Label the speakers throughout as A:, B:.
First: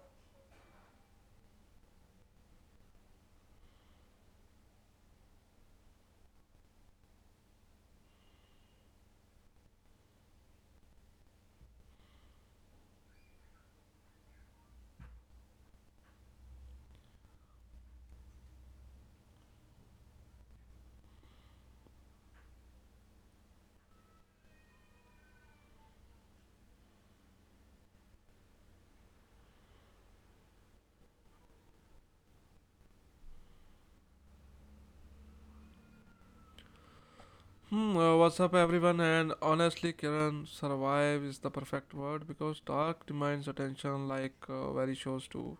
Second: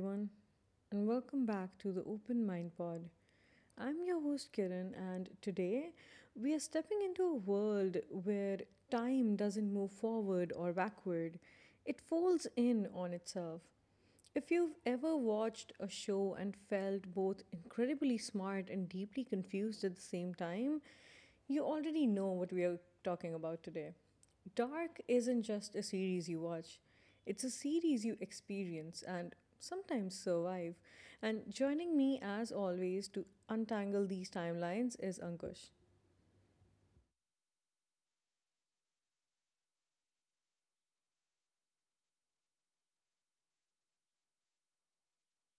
A: everyone, and welcome back to the Open Mind Pod. I'm your host, Kiran, and today we are stepping into a world where time doesn't move forward or backward, it folds in on itself. If you've ever watched a show and felt both incredibly smart and deeply confused at the same time, you already know what we are talking about today. Dark isn't just a series you watch, it's a series you experience and sometimes survive. And joining me, as always, to untangle these timelines is Ankush.
B: What's up, everyone? And honestly, Kiran, survive is the perfect word because dark demands attention like very shows do.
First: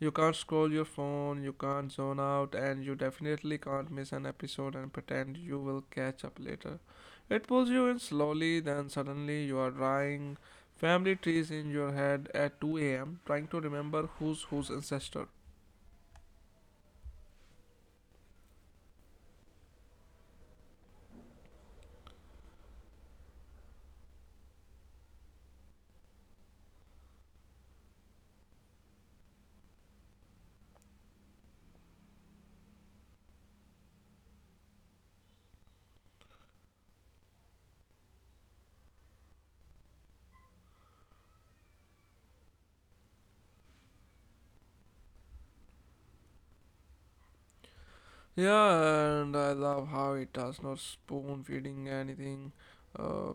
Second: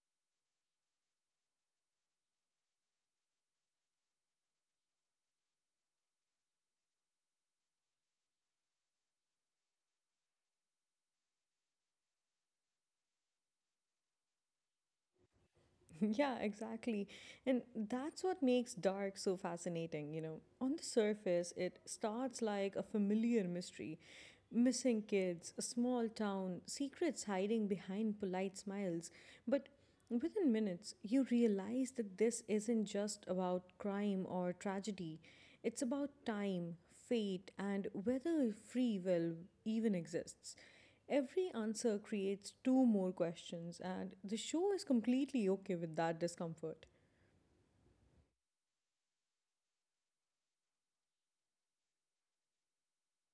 B: You can't scroll your phone, you can't zone out, and you definitely can't miss an episode and pretend you will catch up later. It pulls you in slowly, then suddenly you are drawing family trees in your head at 2 a.m., trying to remember who's whose ancestor.
A: Yeah, exactly. And that's what makes Dark so fascinating, you know. On the surface, it starts like a familiar mystery. Missing kids, a small town, secrets hiding behind polite smiles. But within minutes, you realize that this isn't just about crime or tragedy, it's about time, fate, and whether free will even exists. Every answer creates two more questions, and the show is completely okay with that discomfort.
B: Yeah, and I love how it does not spoon feeding anything. Uh,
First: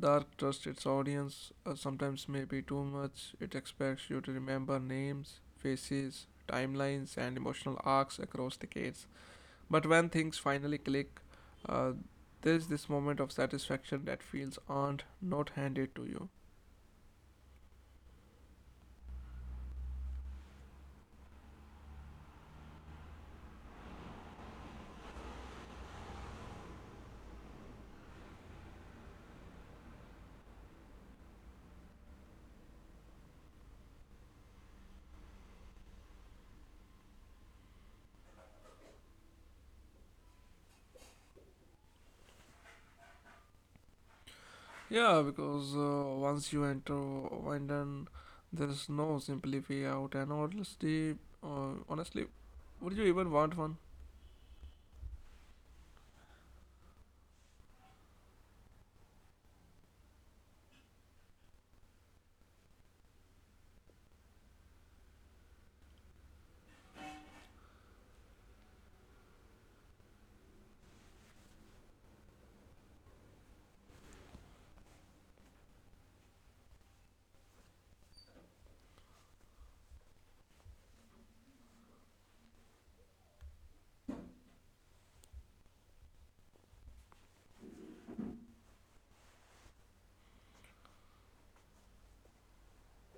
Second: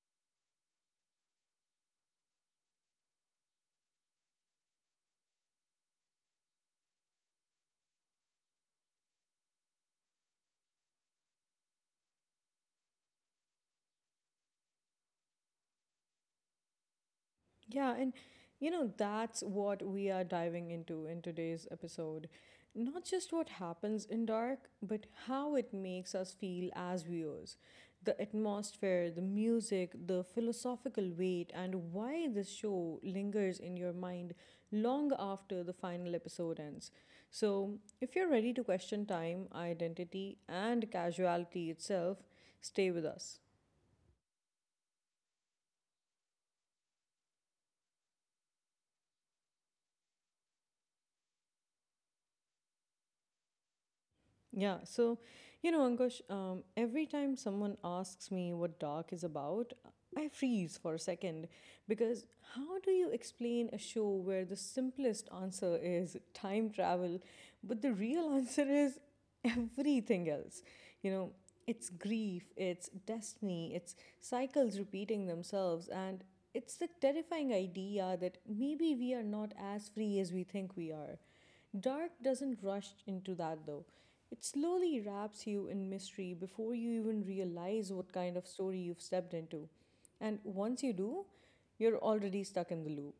B: Dark trusts its audience, sometimes maybe too much. It expects you to remember names, faces, timelines, and emotional arcs across decades. But when things finally click, uh, there's this moment of satisfaction that feels earned, not handed to you.
A: Yeah, and you know, that's what we are diving into in today's episode. Not just what happens in dark, but how it makes us feel as viewers. The atmosphere, the music, the philosophical weight, and why this show lingers in your mind long after the final episode ends. So, if you're ready to question time, identity, and casuality itself, stay with us.
B: Yeah, because once you enter Windon, there's no simply way out, and honestly, would you even want one?
A: Yeah, so you know, Ankush, every time someone asks me what dark is about, I freeze for a second because how do you explain a show where the simplest answer is time travel, but the real answer is everything else? You know, it's grief, it's destiny, it's cycles repeating themselves, and it's the terrifying idea that maybe we are not as free as we think we are. Dark doesn't rush into that though. It slowly wraps you in mystery before you even realize what kind of story you've stepped into. And once you do, you're already stuck in the loop.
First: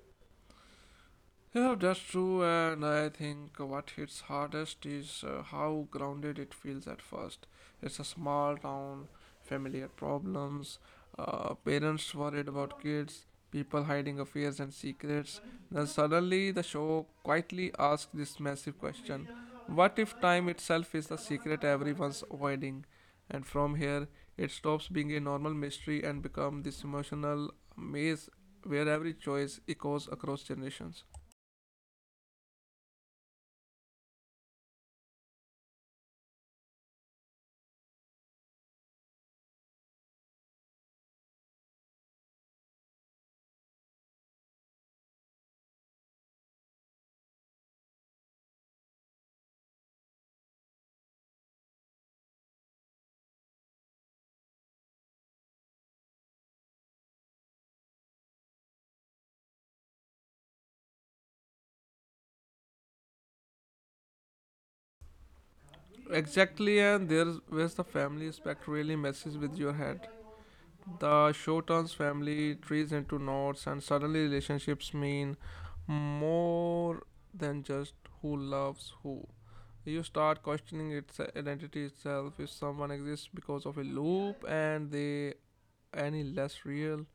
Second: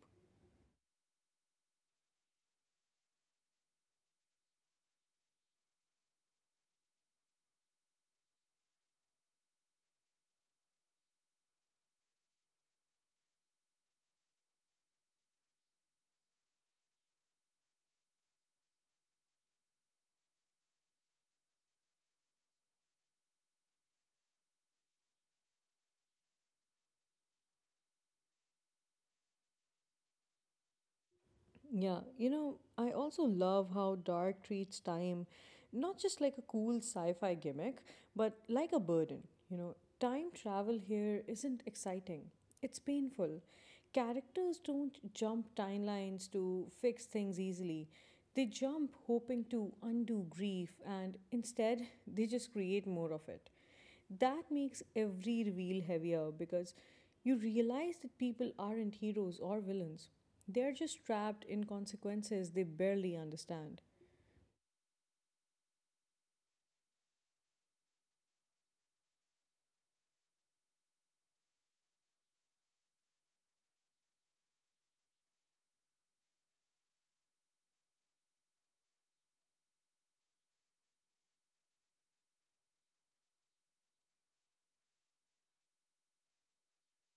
B: Yeah, that's true, and I think what hits hardest is how grounded it feels at first. It's a small town, familiar problems, parents worried about kids, people hiding affairs and secrets. Then suddenly, the show quietly asks this massive question. What if time itself is the secret everyone's avoiding? And from here, it stops being a normal mystery and becomes this emotional maze where every choice echoes across generations.
A: Yeah, you know, I also love how Dark treats time not just like a cool sci fi gimmick, but like a burden. You know, time travel here isn't exciting, it's painful. Characters don't jump timelines to fix things easily. They jump hoping to undo grief and instead they just create more of it. That makes every reveal heavier because you realize that people aren't heroes or villains. They're just trapped in consequences they barely understand.
B: Exactly, and there's where's the family aspect really messes with your head. The show turns family trees into knots, and suddenly relationships mean more than just who loves who. You start questioning its identity itself if someone exists because of a loop and they any less real.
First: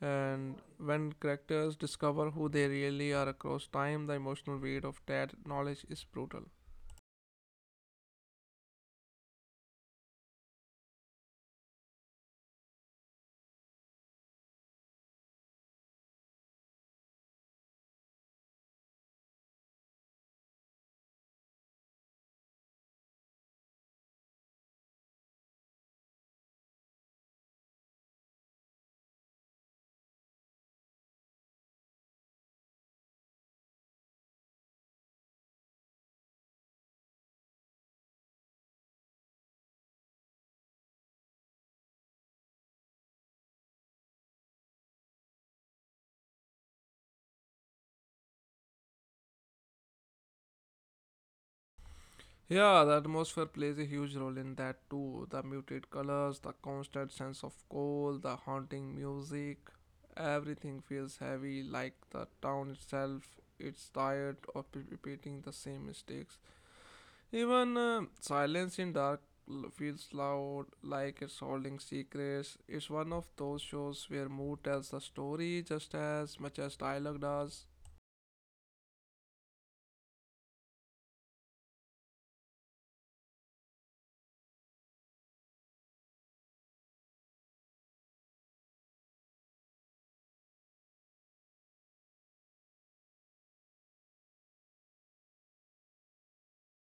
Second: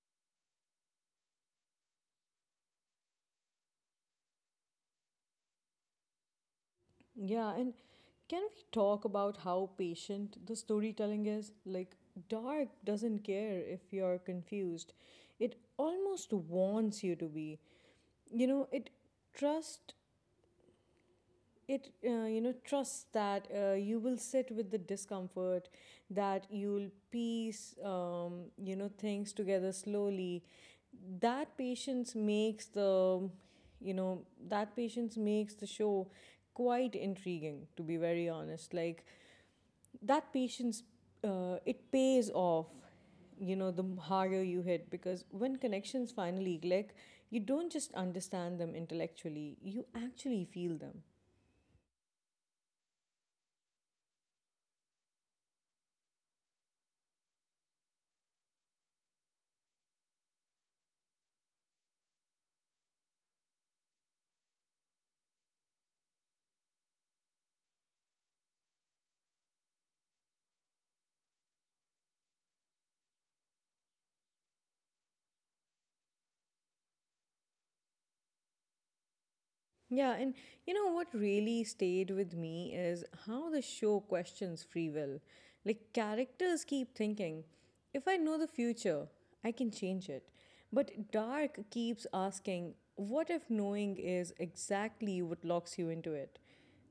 B: And when characters discover who they really are across time, the emotional weight of that knowledge is brutal.
A: Yeah, and can we talk about how patient the storytelling is? Like, Dark doesn't care if you're confused. It almost wants you to be. You know, trusts it trusts that you will sit with the discomfort that you'll piece things together slowly that patience makes the you know that patience makes the show quite intriguing to be very honest, like that patience it pays off, you know, the harder you hit, because when connections finally click you don't just understand them intellectually, you actually feel them.
B: Yeah, the atmosphere plays a huge role in that too. The muted colors, the constant sense of cold, the haunting music. Everything feels heavy, like the town itself. It's tired of repeating the same mistakes. Even silence in dark feels loud, like it's holding secrets. It's one of those shows where mood tells the story just as much as dialogue does.
A: Yeah, and you know what really stayed with me is how the show questions free will. Like, characters keep thinking, if I know the future, I can change it. But Dark keeps asking, what if knowing is exactly what locks you into it?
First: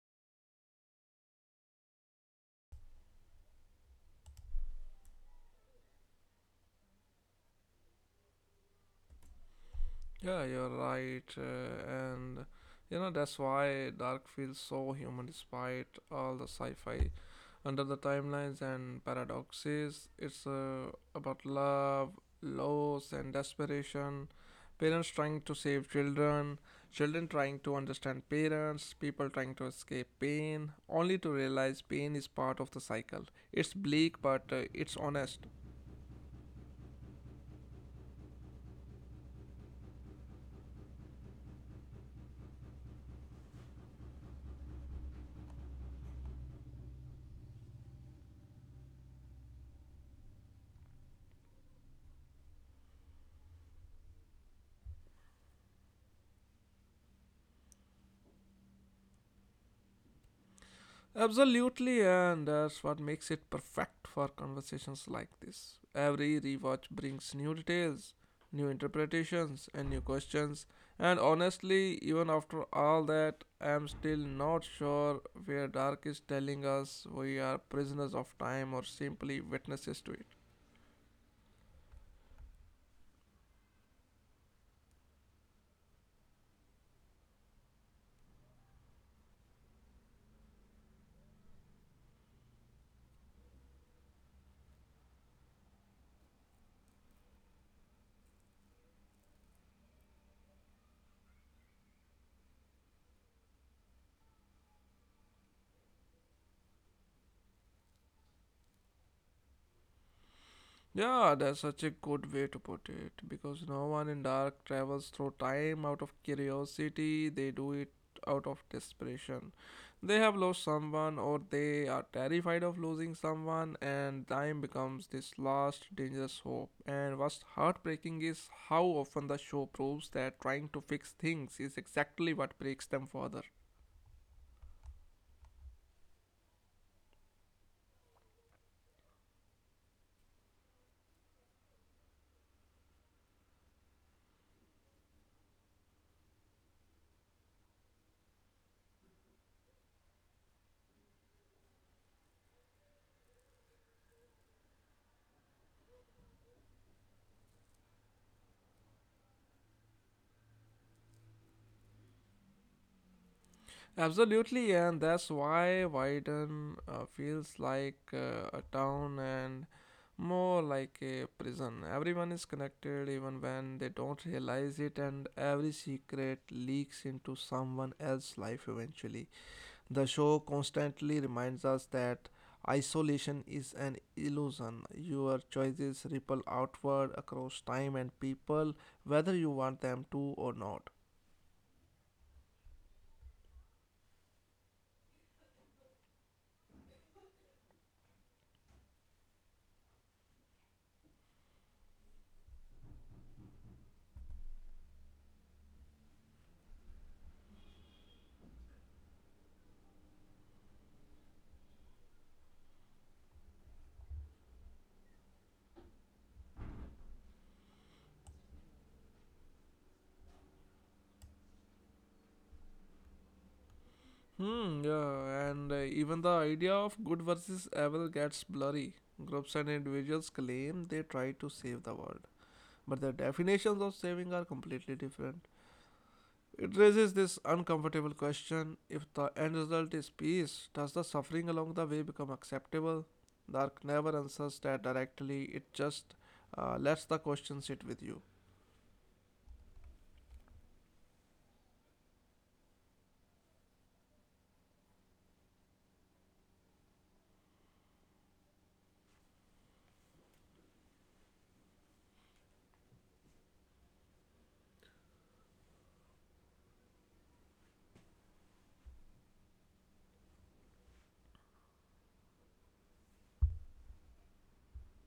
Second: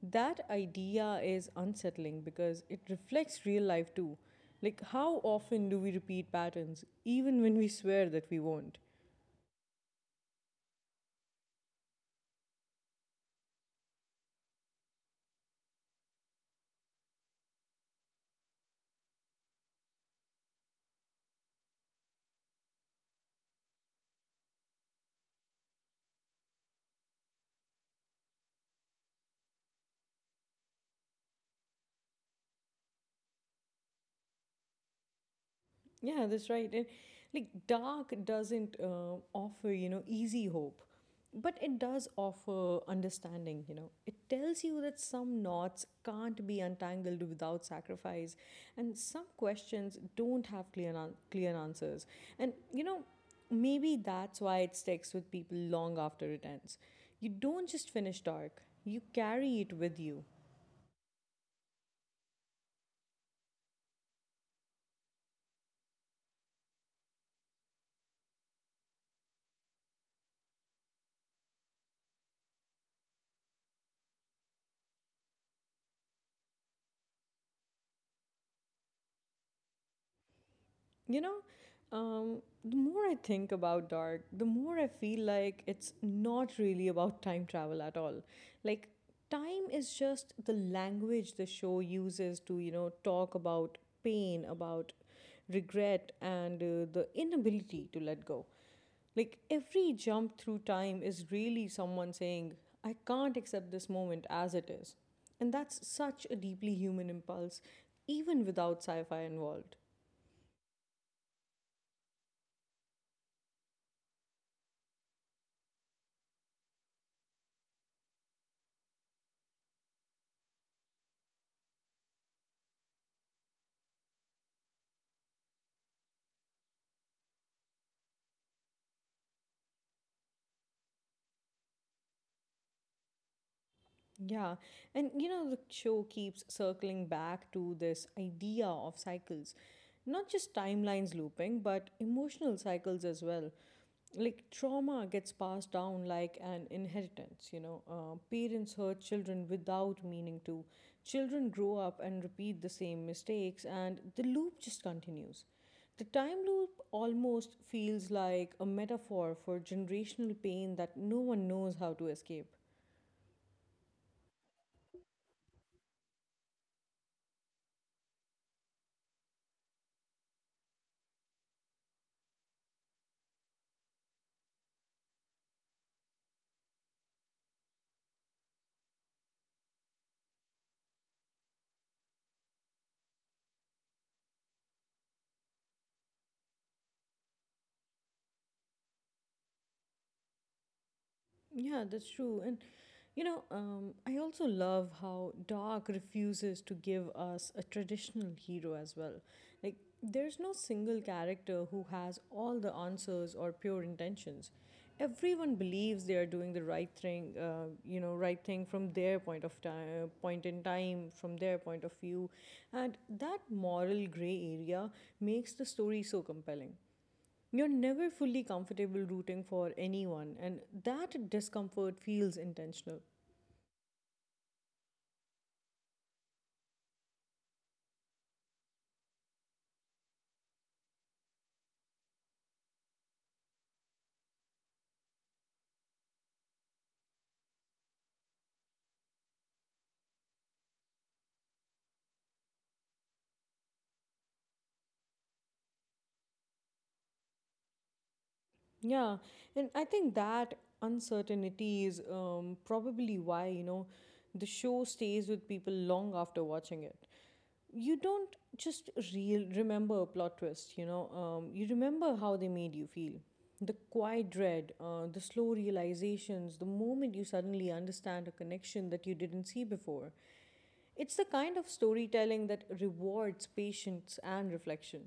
A: That idea is unsettling because it reflects real life too. Like, how often do we repeat patterns, even when we swear that we won't?
B: Yeah, you're right. And you know, that's why Dark feels so human despite all the sci fi. Under the timelines and paradoxes, it's about love, loss, and desperation. Parents trying to save children, children trying to understand parents, people trying to escape pain, only to realize pain is part of the cycle. It's bleak, but it's honest.
A: Yeah, that's right. And like dark doesn't offer, you know, easy hope, but it does offer understanding, you know. It tells you that some knots can't be untangled without sacrifice, and some questions don't have clear answers. And, you know, maybe that's why it sticks with people long after it ends. You don't just finish dark, you carry it with you.
B: Absolutely, and that's what makes it perfect for conversations like this. Every rewatch brings new details, new interpretations, and new questions. And honestly, even after all that, I'm still not sure where Dark is telling us we are prisoners of time or simply witnesses to it.
A: You know, the more I think about Dark, the more I feel like it's not really about time travel at all. Like, time is just the language the show uses to, you know, talk about pain, about regret, and the inability to let go. Like, every jump through time is really someone saying, I can't accept this moment as it is. And that's such a deeply human impulse, even without sci fi involved.
B: Yeah, that's such a good way to put it because no one in dark travels through time out of curiosity, they do it out of desperation. They have lost someone or they are terrified of losing someone, and time becomes this last dangerous hope. And what's heartbreaking is how often the show proves that trying to fix things is exactly what breaks them further.
A: Yeah, and you know, the show keeps circling back to this idea of cycles. Not just timelines looping, but emotional cycles as well. Like trauma gets passed down like an inheritance, you know. Parents hurt children without meaning to. Children grow up and repeat the same mistakes, and the loop just continues. The time loop almost feels like a metaphor for generational pain that no one knows how to escape.
B: Absolutely, and that's why Wyden feels like a town and more like a prison. Everyone is connected even when they don't realize it, and every secret leaks into someone else's life eventually. The show constantly reminds us that isolation is an illusion. Your choices ripple outward across time and people, whether you want them to or not.
A: Yeah, that's true. And you know, I also love how Dark refuses to give us a traditional hero as well. Like, there's no single character who has all the answers or pure intentions. Everyone believes they are doing the right thing, you know, right thing from their point of time, point in time, from their point of view, and that moral gray area makes the story so compelling. You're never fully comfortable rooting for anyone, and that discomfort feels intentional.
B: Hmm, yeah, and even the idea of good versus evil gets blurry. Groups and individuals claim they try to save the world, but their definitions of saving are completely different. It raises this uncomfortable question if the end result is peace, does the suffering along the way become acceptable? Dark never answers that directly, it just lets the question sit with you.
A: Yeah, and I think that uncertainty is probably why, you know, the show stays with people long after watching it. You don't just real remember a plot twist, you know, you remember how they made you feel. The quiet dread, the slow realizations, the moment you suddenly understand a connection that you didn't see before. It's the kind of storytelling that rewards patience and reflection.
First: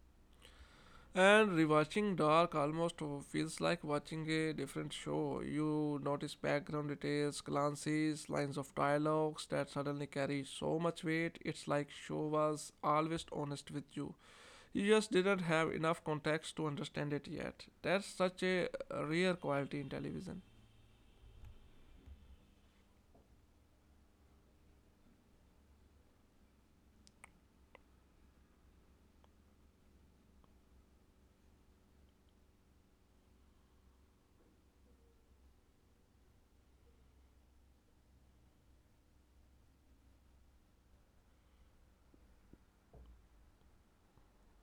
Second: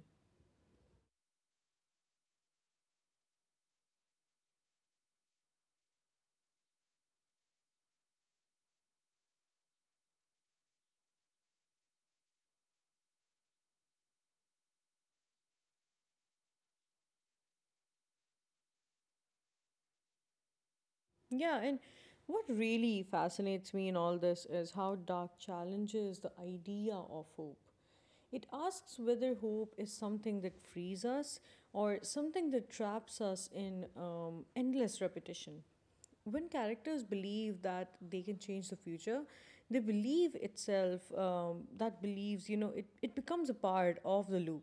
B: And rewatching Dark almost feels like watching a different show. You notice background details, glances, lines of dialogues that suddenly carry so much weight. It's like show was always honest with you. You just didn't have enough context to understand it yet. That's such a rare quality in television.
A: Yeah, and what really fascinates me in all this is how Dark challenges the idea of hope. It asks whether hope is something that frees us or something that traps us in endless repetition. When characters believe that they can change the future, they believe itself, that believes, you know, it becomes a part of the loop.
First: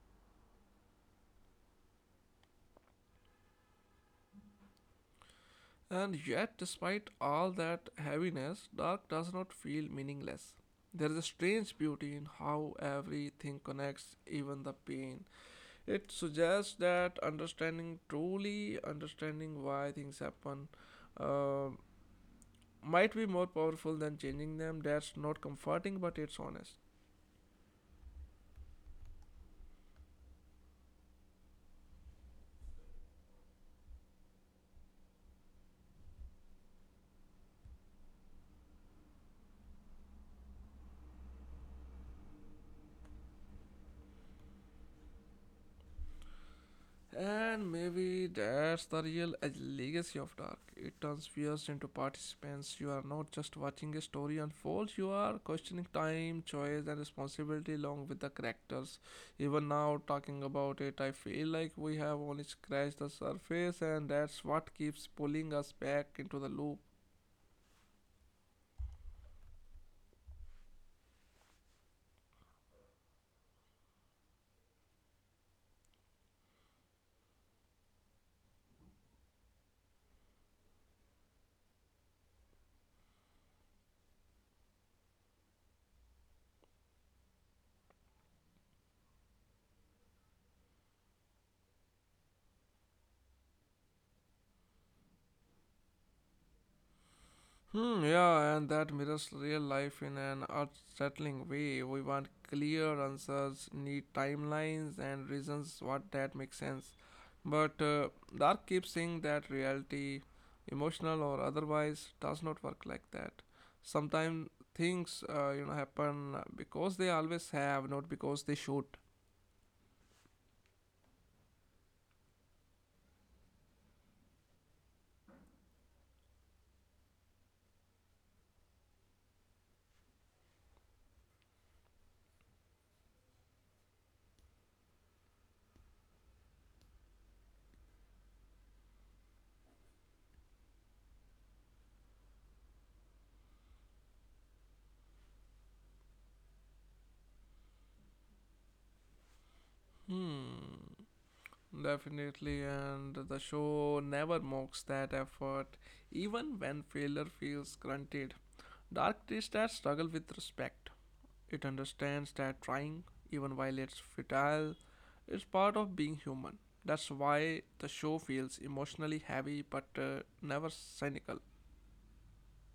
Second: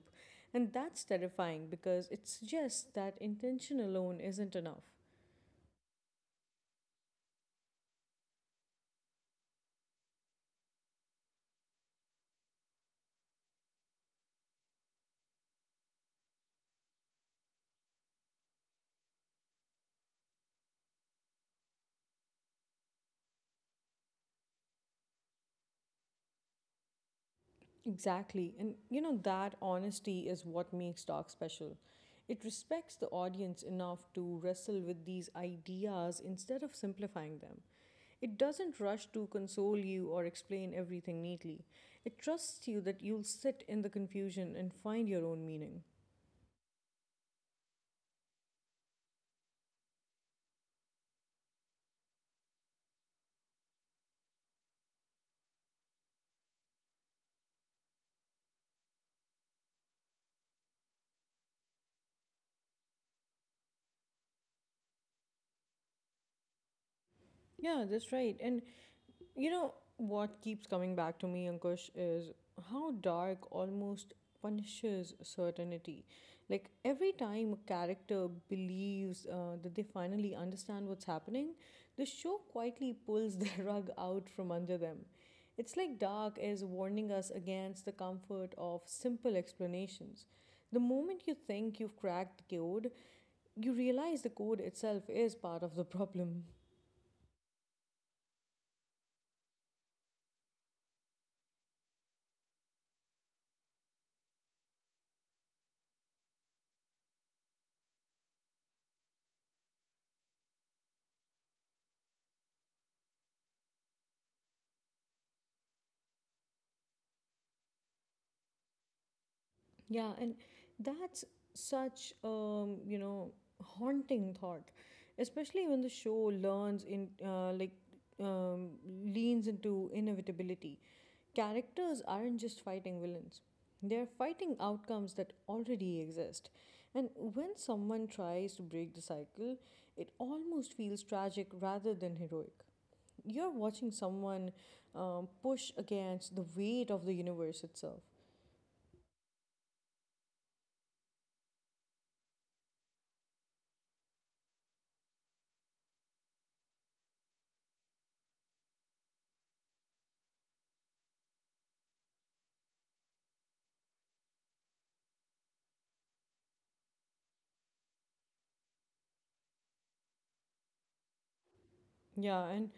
A: And that's terrifying because it suggests that intention alone isn't enough.
B: And yet, despite all that heaviness, Dark does not feel meaningless. There is a strange beauty in how everything connects, even the pain. It suggests that understanding truly understanding why things happen uh, might be more powerful than changing them. That's not comforting, but it's honest.
A: Exactly. And you know, that honesty is what makes Dark special. It respects the audience enough to wrestle with these ideas instead of simplifying them. It doesn't rush to console you or explain everything neatly. It trusts you that you'll sit in the confusion and find your own meaning.
B: And maybe that's the real legacy of Dark. It turns viewers into participants. You are not just watching a story unfold, you are questioning time, choice, and responsibility along with the characters. Even now, talking about it, I feel like we have only scratched the surface, and that's what keeps pulling us back into the loop.
A: Yeah, that's right. And you know, what keeps coming back to me, Ankush, is how dark almost punishes certainty. Like, every time a character believes that they finally understand what's happening, the show quietly pulls the rug out from under them. It's like Dark is warning us against the comfort of simple explanations. The moment you think you've cracked the code, you realize the code itself is part of the problem.
B: Hmm, yeah, and that mirrors real life in an unsettling way. We want clear answers, need timelines and reasons what that makes sense. But Dark keeps saying that reality, emotional or otherwise, does not work like that. Sometimes things happen because they always have, not because they should.
A: Yeah, and that's such you know, haunting thought, especially when the show learns in like um, leans into inevitability. Characters aren't just fighting villains; they're fighting outcomes that already exist. And when someone tries to break the cycle, it almost feels tragic rather than heroic. You're watching someone push against the weight of the universe itself.
B: Hmm. Definitely, and the show never mocks that effort, even when failure feels grunted. Dark treats that struggle with respect. It understands that trying, even while it's futile, is part of being human. That's why the show feels emotionally heavy but never cynical.
A: Yeah, and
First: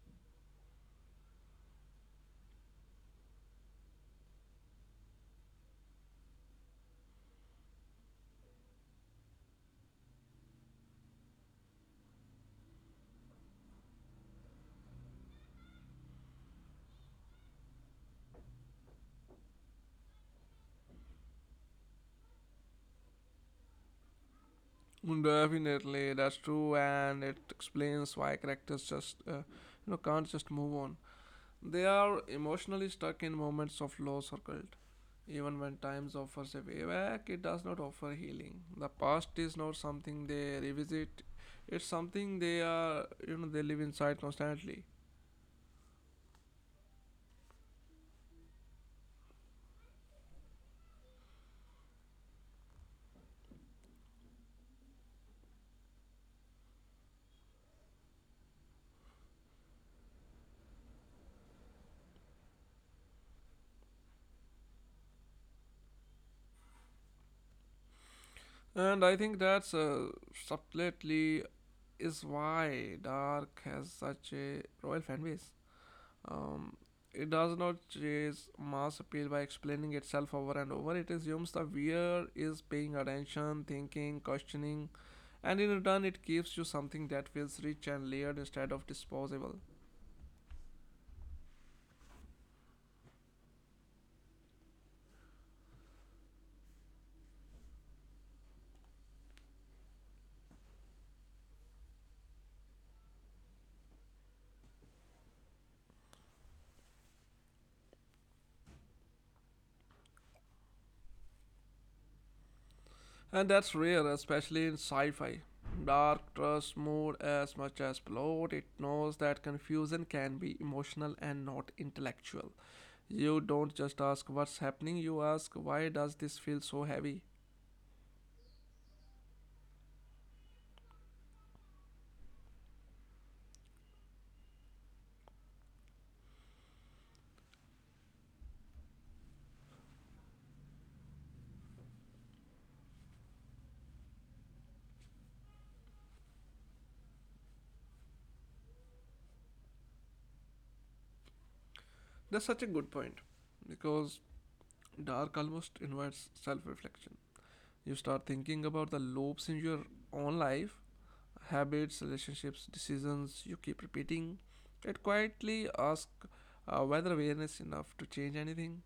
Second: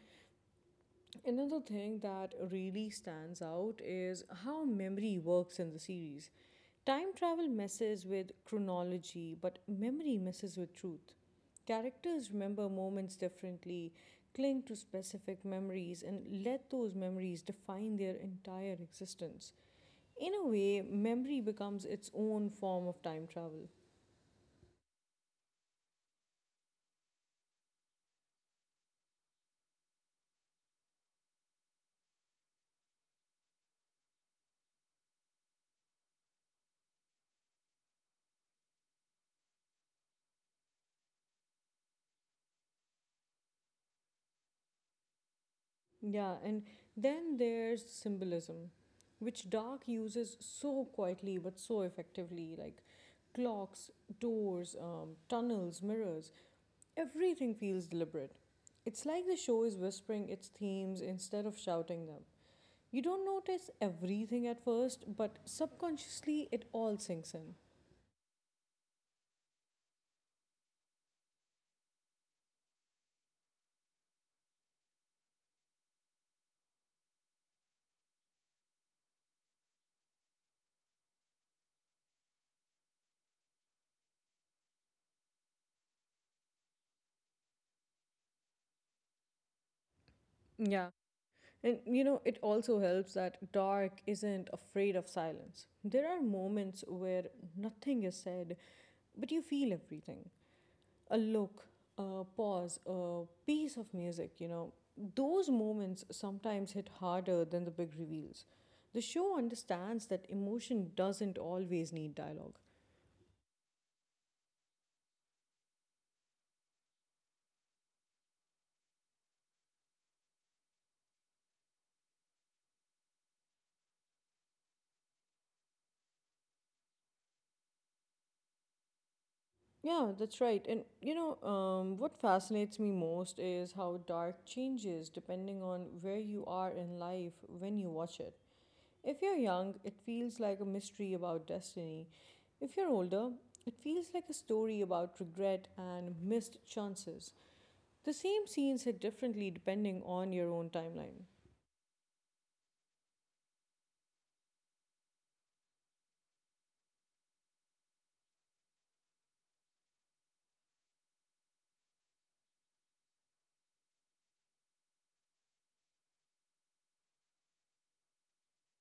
A: another thing that really stands out is how memory works in the series. Time travel messes with chronology, but memory messes with truth. Characters remember moments differently, cling to specific memories, and let those memories define their entire existence. In a way, memory becomes its own form of time travel.
B: Definitely, that's true, and it explains why characters just you know can't just move on. They are emotionally stuck in moments of loss or guilt. Even when times offers a way back, it does not offer healing. The past is not something they revisit; it's something they are, you know, they live inside constantly.
A: Yeah, and then there's symbolism, which Dark uses so quietly but so effectively, like clocks, doors, tunnels, mirrors. Everything feels deliberate. It's like the show is whispering its themes instead of shouting them. You don't notice everything at first, but subconsciously it all sinks in.
B: And I think that's subtly is why Dark has such a royal fan base. Um, it does not chase mass appeal by explaining itself over and over. It assumes the viewer is paying attention, thinking, questioning, and in return it gives you something that feels rich and layered instead of disposable.
A: Yeah, and you know, it also helps that Dark isn't afraid of silence. There are moments where nothing is said, but you feel everything, a look, a pause, a piece of music, you know. Those moments sometimes hit harder than the big reveals. The show understands that emotion doesn't always need dialogue.
B: And that's rare, especially in sci fi. Dark trusts more as much as plot, it knows that confusion can be emotional and not intellectual. You don't just ask what's happening, you ask why does this feel so heavy.
A: Yeah, that's right. And you know, what fascinates me most is how dark changes depending on where you are in life when you watch it. If you're young, it feels like a mystery about destiny. If you're older, it feels like a story about regret and missed chances. The same scenes hit differently depending on your own timeline.
B: That's such a good point because dark almost invites self reflection. You start thinking about the loops in your own life habits, relationships, decisions you keep repeating. It quietly asks whether awareness enough to change anything,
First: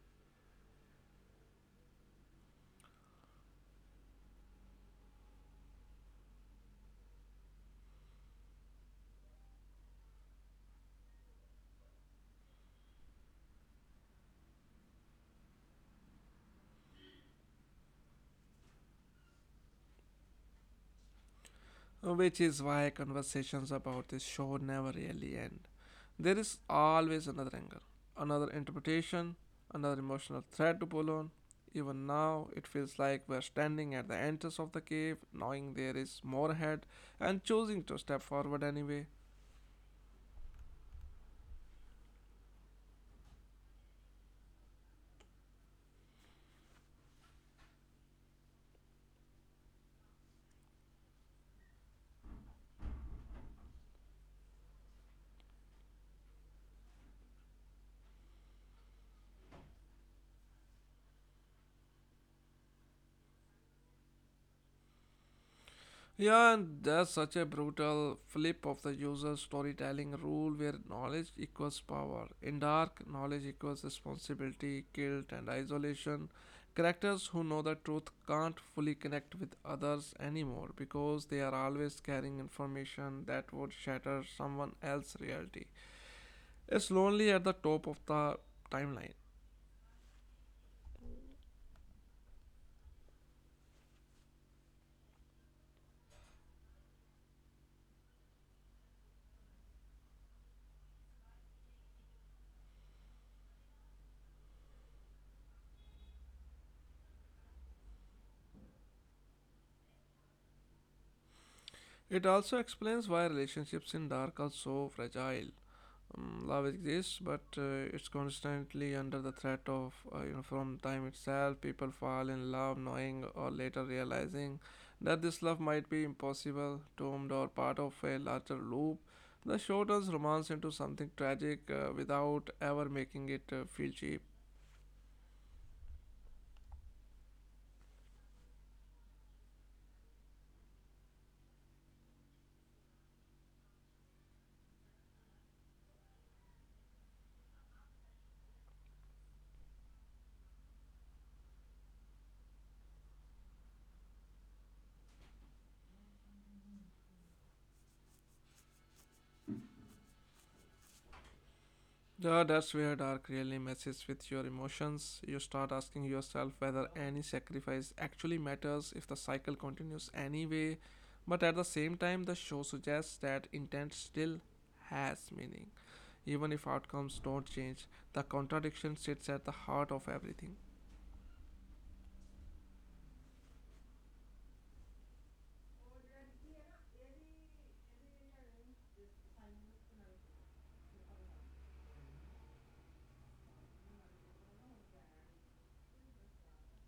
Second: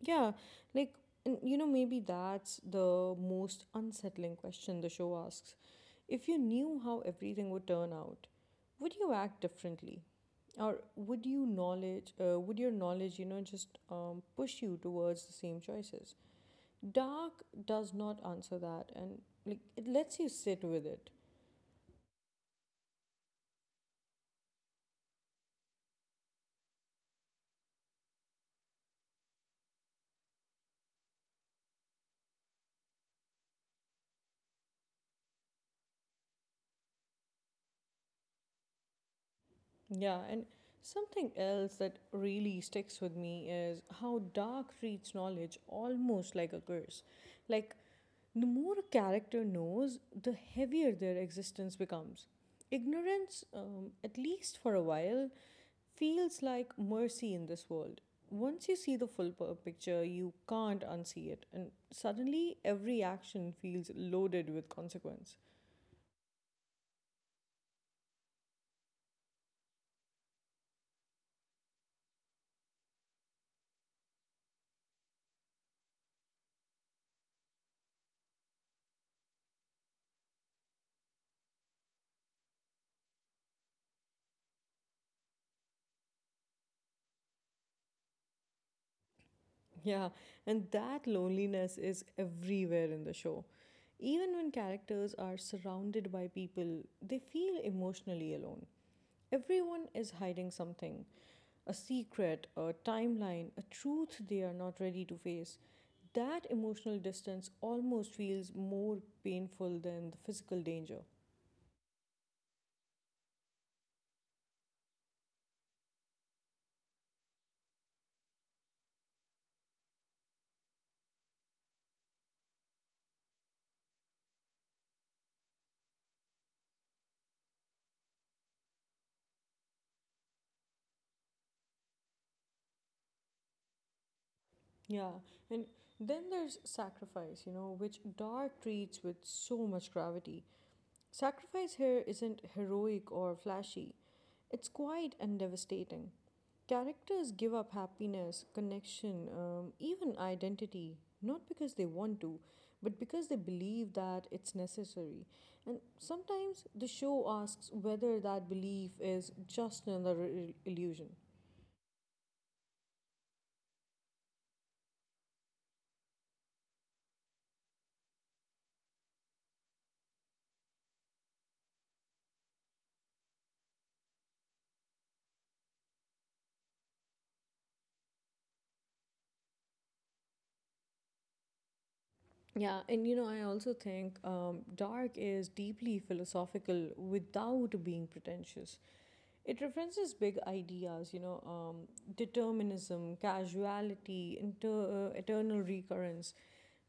A: Yeah, like, and you know, maybe that's the most unsettling question the show asks. If you knew how everything would turn out, would you act differently? Or would your knowledge, you know, just push you towards the same choices? Dark does not answer that, and like it lets you sit with it.
B: which is why conversations about this show never really end. There is always another angle, another interpretation, another emotional thread to pull on. Even now, it feels like we're standing at the entrance of the cave, knowing there is more ahead, and choosing to step forward anyway.
A: Yeah, and something else that really sticks with me is how dark treats knowledge almost like a curse. Like, the more a character knows, the heavier their existence becomes. Ignorance, at least for a while, feels like mercy in this world. Once you see the full picture, you can't unsee it, and suddenly every action feels loaded with consequence.
B: Yeah, and there's such a brutal flip of the user storytelling rule where knowledge equals power. In Dark, knowledge equals responsibility, guilt, and isolation. Characters who know the truth can't fully connect with others anymore because they are always carrying information that would shatter someone else's reality. It's lonely at the top of the timeline.
A: Yeah, and that loneliness is everywhere in the show. Even when characters are surrounded by people, they feel emotionally alone. Everyone is hiding something a secret, a timeline, a truth they are not ready to face. That emotional distance almost feels more painful than the physical danger.
B: It also explains why relationships in Dark are so fragile. Love exists, but it's constantly under the threat of, from time itself. People fall in love, knowing or later realizing that this love might be impossible, doomed, or part of a larger loop. The show turns romance into something tragic without ever making it feel cheap.
A: Yeah, and then there's sacrifice, you know, which Dart treats with so much gravity. Sacrifice here isn't heroic or flashy, it's quiet and devastating. Characters give up happiness, connection, even identity, not because they want to, but because they believe that it's necessary. And sometimes the show asks whether that belief is just another illusion.
B: Yeah, that's where dark really messes with your emotions. You start asking yourself whether any sacrifice actually matters if the cycle continues anyway. But at the same time, the show suggests that intent still has meaning. Even if outcomes don't change, the contradiction sits at the heart of everything.
A: Yeah, and you know, I also think dark is deeply philosophical without being pretentious. It references big ideas, you know, determinism, casuality, eternal recurrence,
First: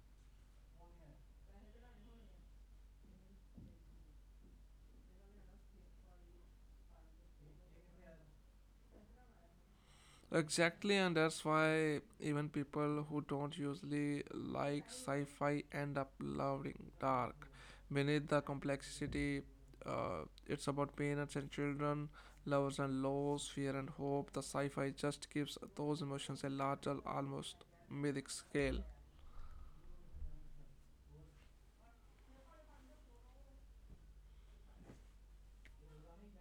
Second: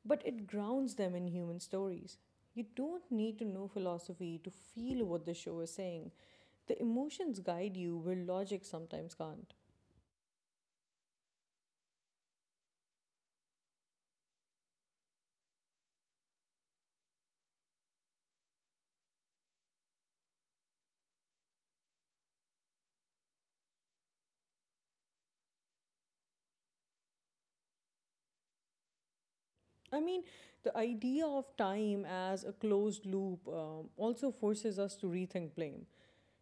A: but it grounds them in human stories. You don't need to know philosophy to feel what the show is saying. The emotions guide you where logic sometimes can't.
B: Exactly, and that's why even people who don't usually like sci fi end up loving Dark. Beneath the complexity, it's about parents and children, lovers and loss, fear and hope. The sci fi just gives those emotions a larger, almost mythic scale.
A: I mean, the idea of time as a closed loop also forces us to rethink blame.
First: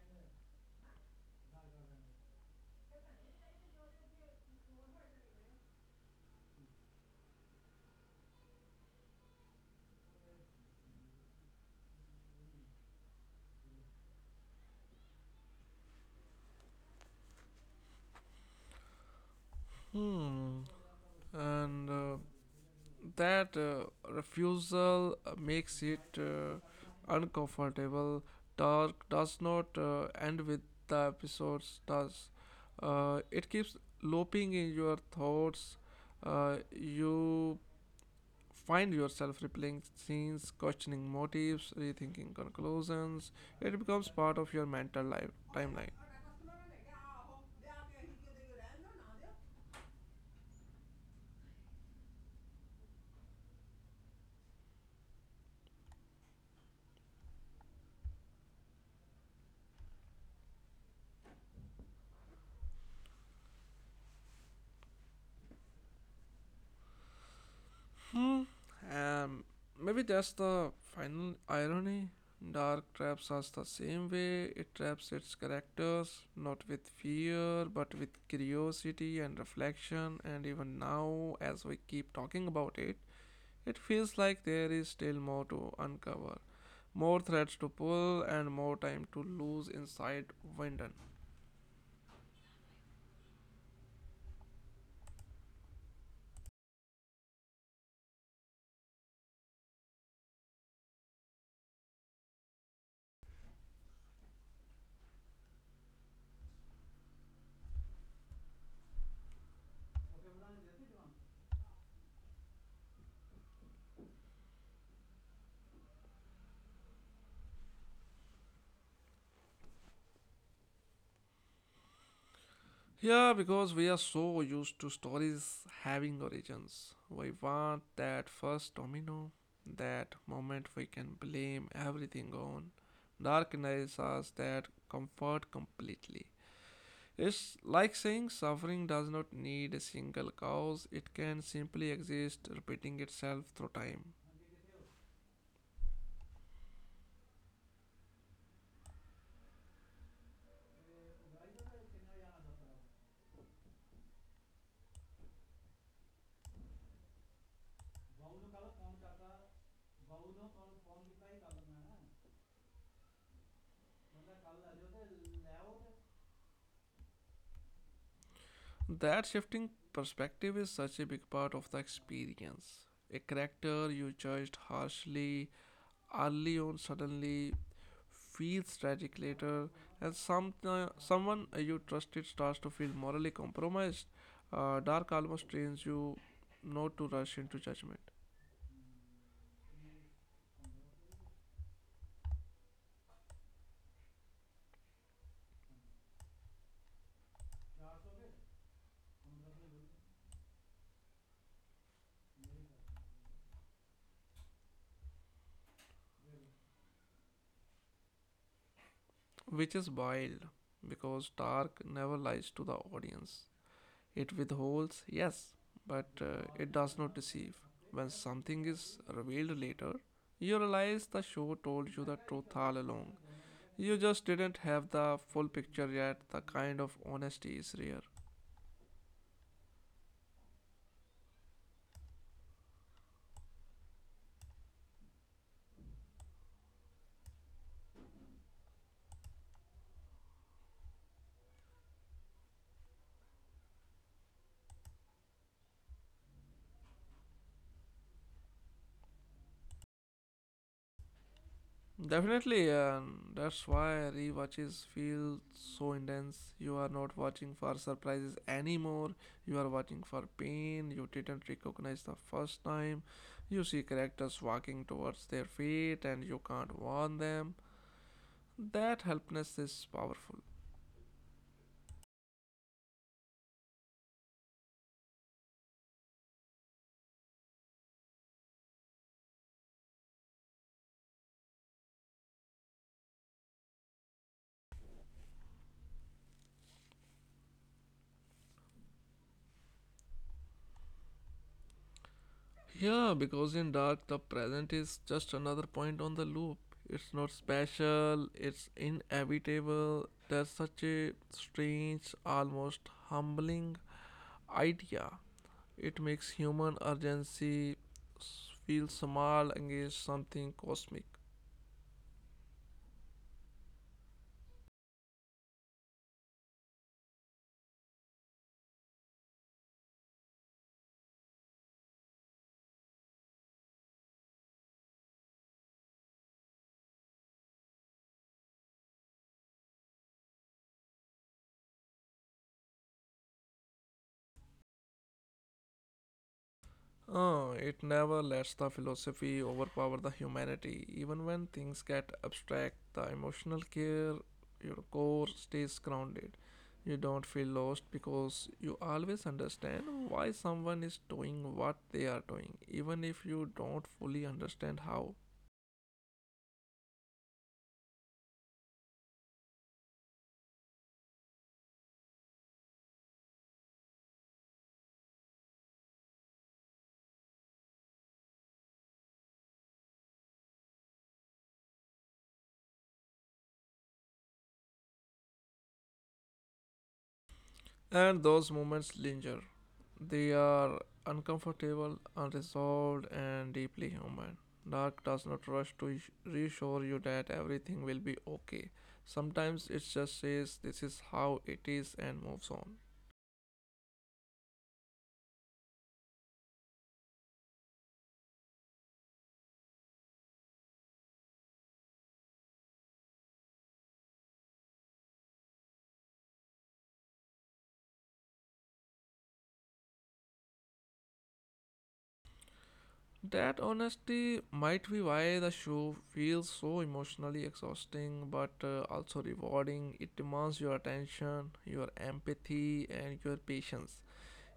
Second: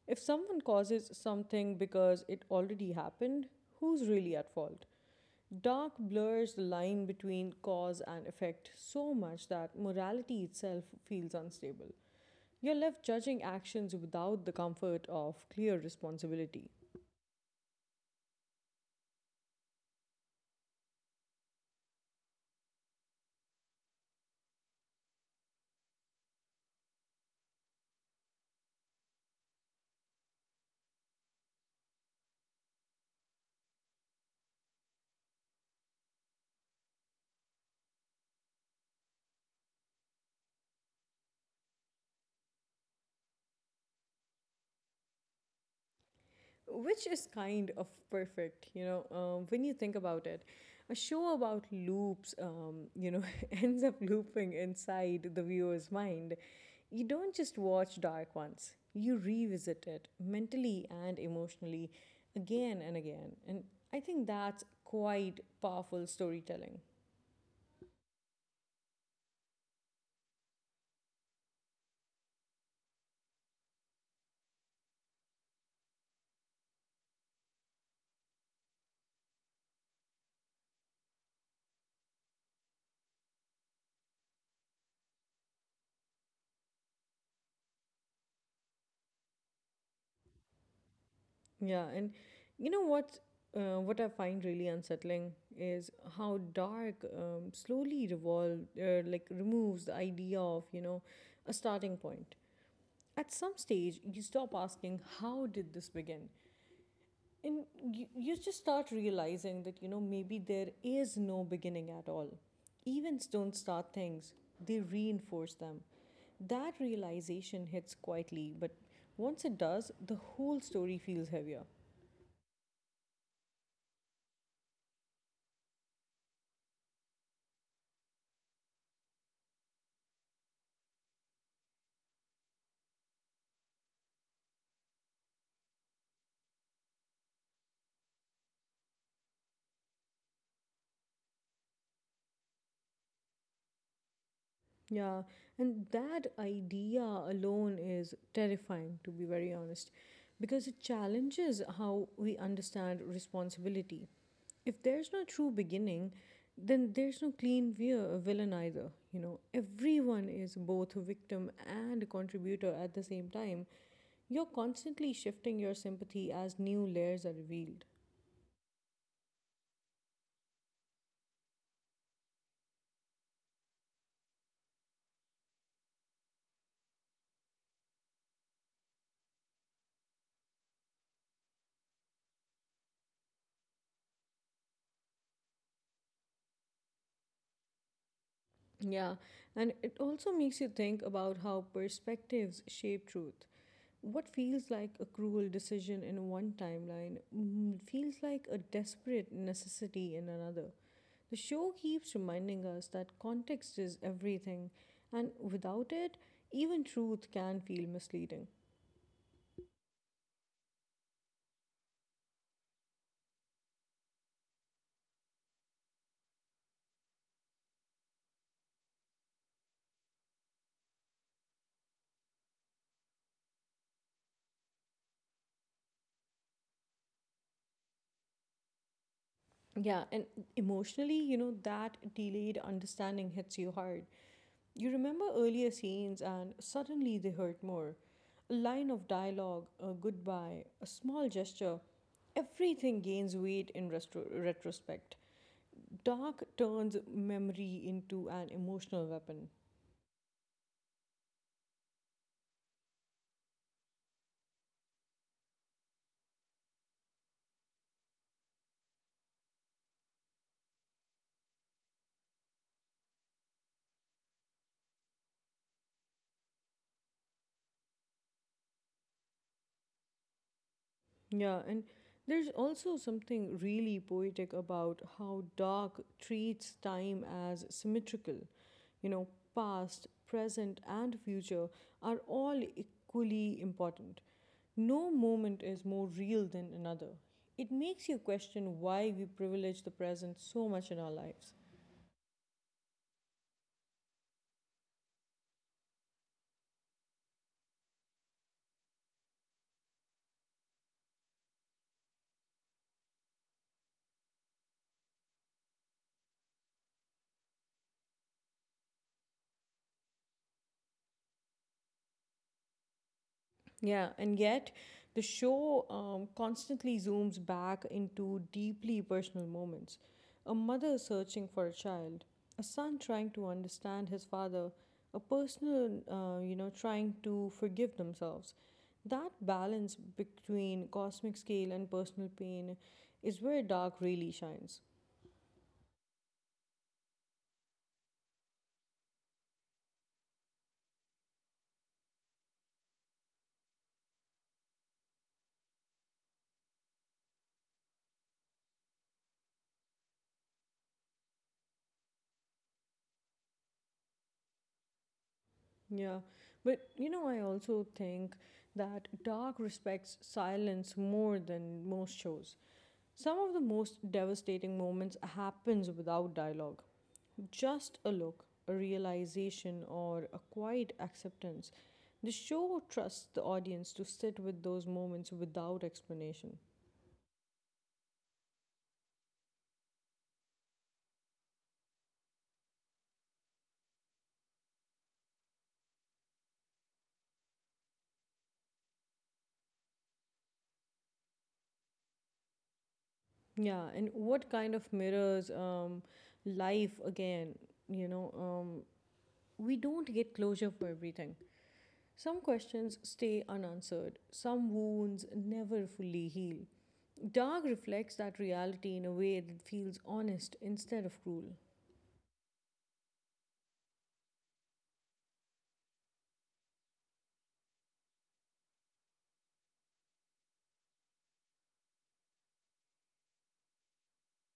A: If someone causes something because it already happened, who's really at fault? Dark blurs the line between cause and effect so much that morality itself feels unstable. You're left judging actions without the comfort of clear responsibility.
B: Hmm. And that refusal makes it uncomfortable. Dark does not end with the episodes, does it keeps looping in your thoughts. You find yourself replaying scenes, questioning motives, rethinking conclusions. It becomes part of your mental life timeline.
A: Which is kind of perfect, you know, when you think about it. A show about loops, ends up looping inside the viewer's mind. You don't just watch Dark once, you revisit it mentally and emotionally again and again. And I think that's quite powerful storytelling.
B: Mm, um, Maybe that's the final irony. Dark traps us the same way. It traps its characters not with fear but with curiosity and reflection. And even now, as we keep talking about it, it feels like there is still more to uncover, more threads to pull, and more time to lose inside Winden.
A: Yeah, and you know what? What I find really unsettling is how dark slowly revolve, like removes the idea of a starting point. At some stage, you stop asking how did this begin, and you just start realizing that you know maybe there is no beginning at all. Events don't start things; they reinforce them. That realization hits quietly, but once it does, the whole story feels heavier.
B: Yeah, because we are so used to stories having origins. We want that first domino, that moment we can blame everything on. Dark denies us that comfort completely. It's like saying suffering does not need a single cause, it can simply exist, repeating itself through time.
A: Yeah, and that idea alone is terrifying, to be very honest, because it challenges how we understand responsibility. If there's no true beginning, then there's no clean villain either. You know, everyone is both a victim and a contributor at the same time. You're constantly shifting your sympathy as new layers are revealed.
B: That shifting perspective is such a big part of the experience. A character you judged harshly early on suddenly feels tragic later, and someone you trusted starts to feel morally compromised. Dark almost trains you not to rush into judgment,
A: Yeah, and it also makes you think about how perspectives shape truth. What feels like a cruel decision in one timeline feels like a desperate necessity in another. The show keeps reminding us that context is everything, and without it, even truth can feel misleading.
B: which is wild because Dark never lies to the audience. It withholds, yes, but it does not deceive. When something is revealed later, you realize the show told you the truth all along. You just didn't have the full picture yet. The kind of honesty is rare.
A: Yeah, and emotionally, you know, that delayed understanding hits you hard. You remember earlier scenes and suddenly they hurt more. A line of dialogue, a goodbye, a small gesture, everything gains weight in retrospect. Dark turns memory into an emotional weapon.
B: Definitely, and that's why rewatches feel so intense. You are not watching for surprises anymore. You are watching for pain you didn't recognize the first time. You see characters walking towards their fate and you can't warn them. That helpness is powerful.
A: Yeah, and there's also something really poetic about how Dark treats time as symmetrical. You know, past, present, and future are all equally important. No moment is more real than another. It makes you question why we privilege the present so much in our lives.
B: Yeah, because in dark, the present is just another point on the loop. It's not special, it's inevitable. There's such a strange, almost humbling idea. It makes human feel small against something cosmic.
A: Yeah, and yet the show constantly zooms back into deeply personal moments. A mother searching for a child, a son trying to understand his father, a personal, you know, trying to forgive themselves. That balance between cosmic scale and personal pain is where dark really shines.
B: Oh, it never lets the philosophy overpower the humanity. Even when things get abstract, the emotional care, your core stays grounded. You don't feel lost because you always understand why someone is doing what they are doing, even if you don't fully understand how.
A: Yeah, but you know, I also think that dark respects silence more than most shows. Some of the most devastating moments happens without dialogue. Just a look, a realization or a quiet acceptance. The show trusts the audience to sit with those moments without explanation.
B: And those moments linger. They are uncomfortable, unresolved, and deeply human. Dark does not rush to reassure you that everything will be okay. Sometimes it just says this is how it is and moves on.
A: Yeah, and what kind of mirrors life again, you know, we don't get closure for everything. Some questions stay unanswered, some wounds never fully heal. Dark reflects that reality in a way that feels honest instead of cruel.
B: That honesty might be why the show feels so emotionally exhausting but also rewarding. It demands your attention, your empathy, and your patience.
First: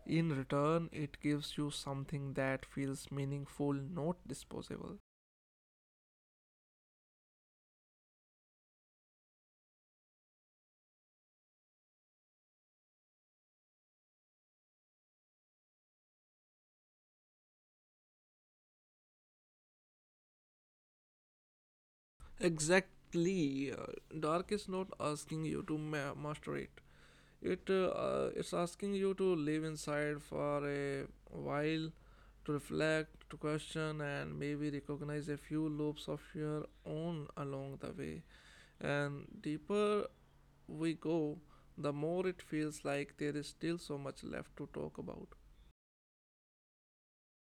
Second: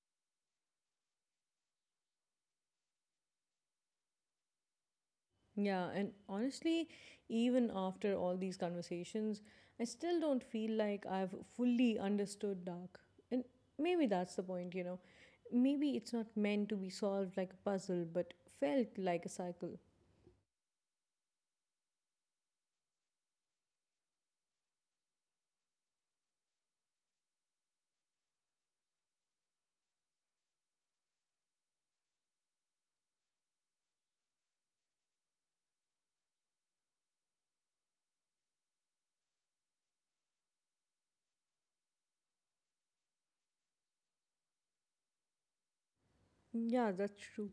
B: In return, it gives you something that feels meaningful, not disposable.
A: Yeah, and honestly, even after all these conversations, I still don't feel like I've fully understood Dark. And maybe that's the point, you know. Maybe it's not meant to be solved like a puzzle, but felt like a cycle.
B: Exactly. Dark is not asking you to master it. It's asking you to live inside for a while, to reflect, to question, and maybe recognize a few loops of your own along the way. And deeper we go, the more it feels like there is still so much left to talk about.
A: Yeah, that's true.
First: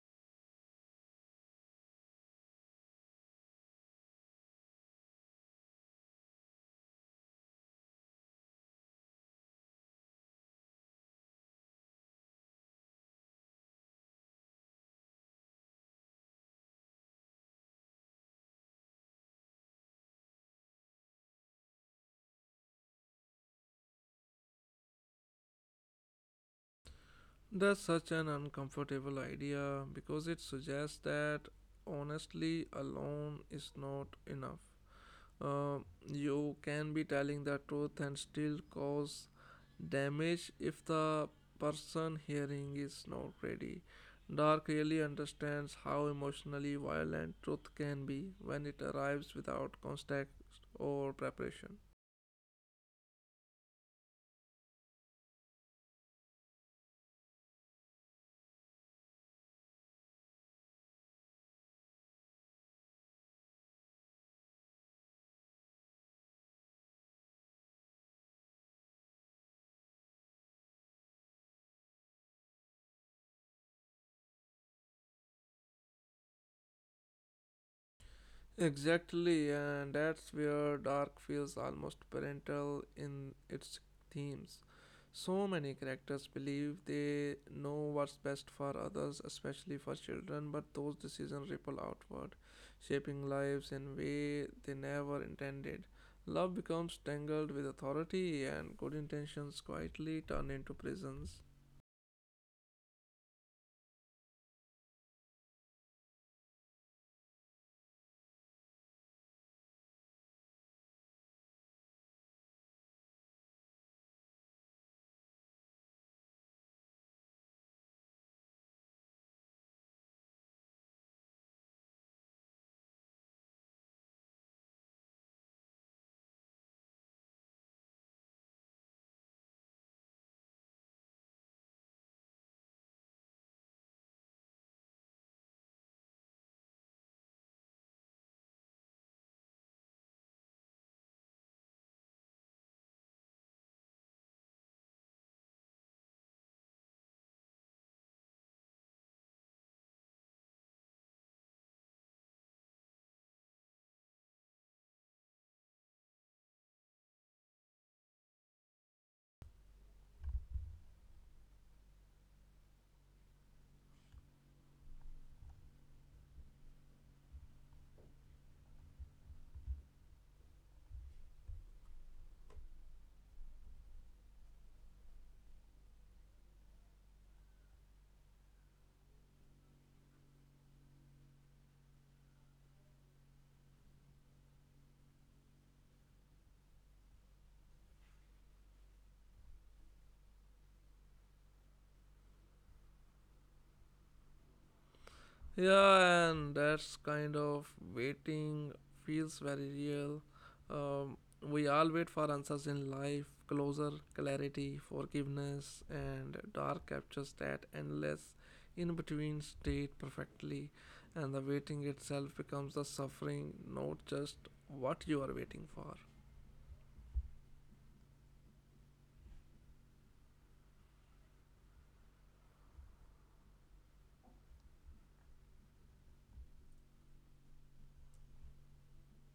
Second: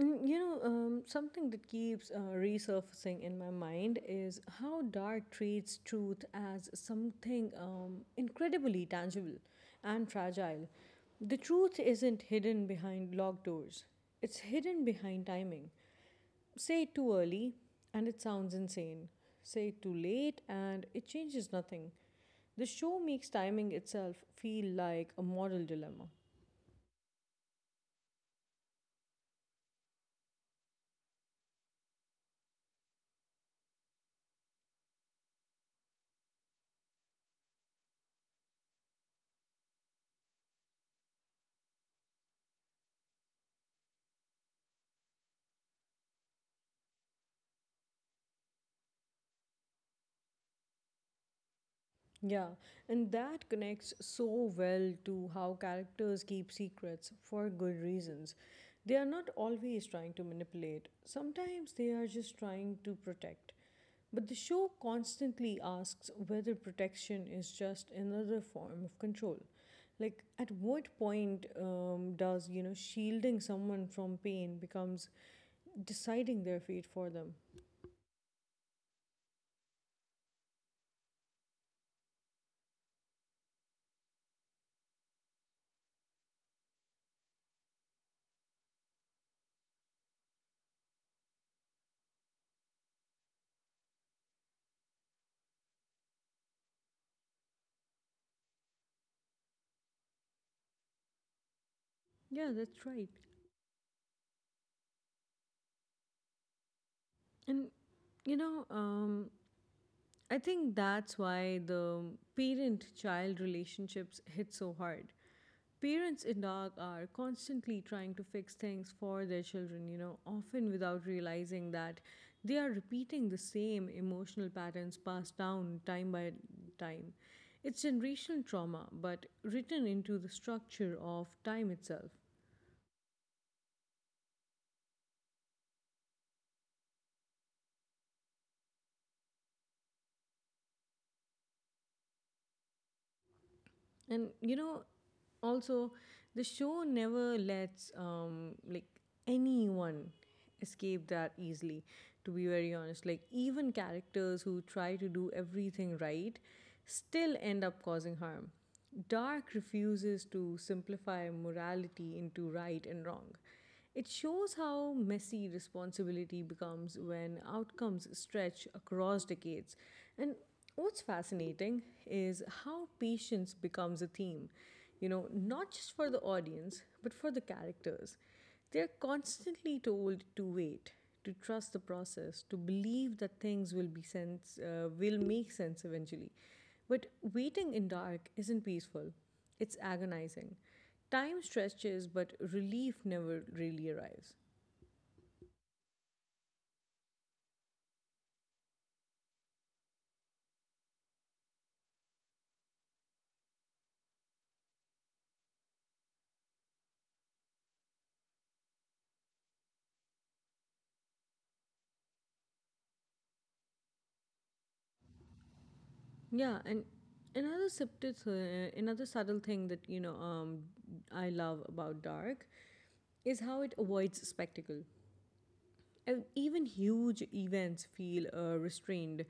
A: You know, something that keeps resurfacing in my mind is how dark treats truth as something incredibly tangible and fragile. The truth isn't hidden behind locked doors, it's hidden behind timing. Say it too early, and it sounds insane. Say it too late, and it changes nothing. The show makes timing itself feel like a moral dilemma.
B: That's such an uncomfortable idea because it suggests that honestly alone is not enough uh, you can be telling the truth and still cause damage if the person hearing is not ready. Dark really understands how emotionally violent truth can be when it arrives without context or preparation.
A: Yeah, and that connects so well to how characters keep secrets for good reasons. They are not always trying to manipulate, sometimes they are just trying to protect. But the show constantly asks whether protection is just another form of control. Like, at what point does, you know, shielding someone from pain becomes deciding their fate for them?
B: Exactly, and that's where Dark feels almost parental in its themes. So many characters believe they know what's best for others, especially for children, but those decisions ripple outward, shaping lives in way they never intended. Love becomes tangled with authority, and good intentions quietly turn into prisons.
A: Yeah, that's right. And you know, I think that's why the parent child relationships hit so hard. Parents in dog are constantly trying to fix things for their children, you know, often without realizing that they are repeating the same emotional patterns passed down time by time. It's generational trauma, but written into the structure of time itself. And, you know, also, the show never lets, anyone escape that easily. To be very honest. Like, even characters who try to do everything right still end up causing harm. Dark refuses to simplify morality into right and wrong. It shows how messy responsibility becomes when outcomes stretch across decades. And what's fascinating is how patience becomes a theme, you know, not just for the audience, but for the characters. They're constantly told to wait, to trust the process, to believe that things will be sense will make sense eventually. But waiting in dark isn't peaceful. It's agonizing. Time stretches, but relief never really arrives.
B: Yeah, and that's kind of waiting feels very real. Um, we all wait for answers in life, closure, clarity, forgiveness, and dark captures that endless in between state perfectly, and the waiting itself becomes the suffering, not just what you are waiting for.
A: Yeah, and another another subtle thing that you know I love about dark is how it avoids spectacle. And even huge events feel restrained,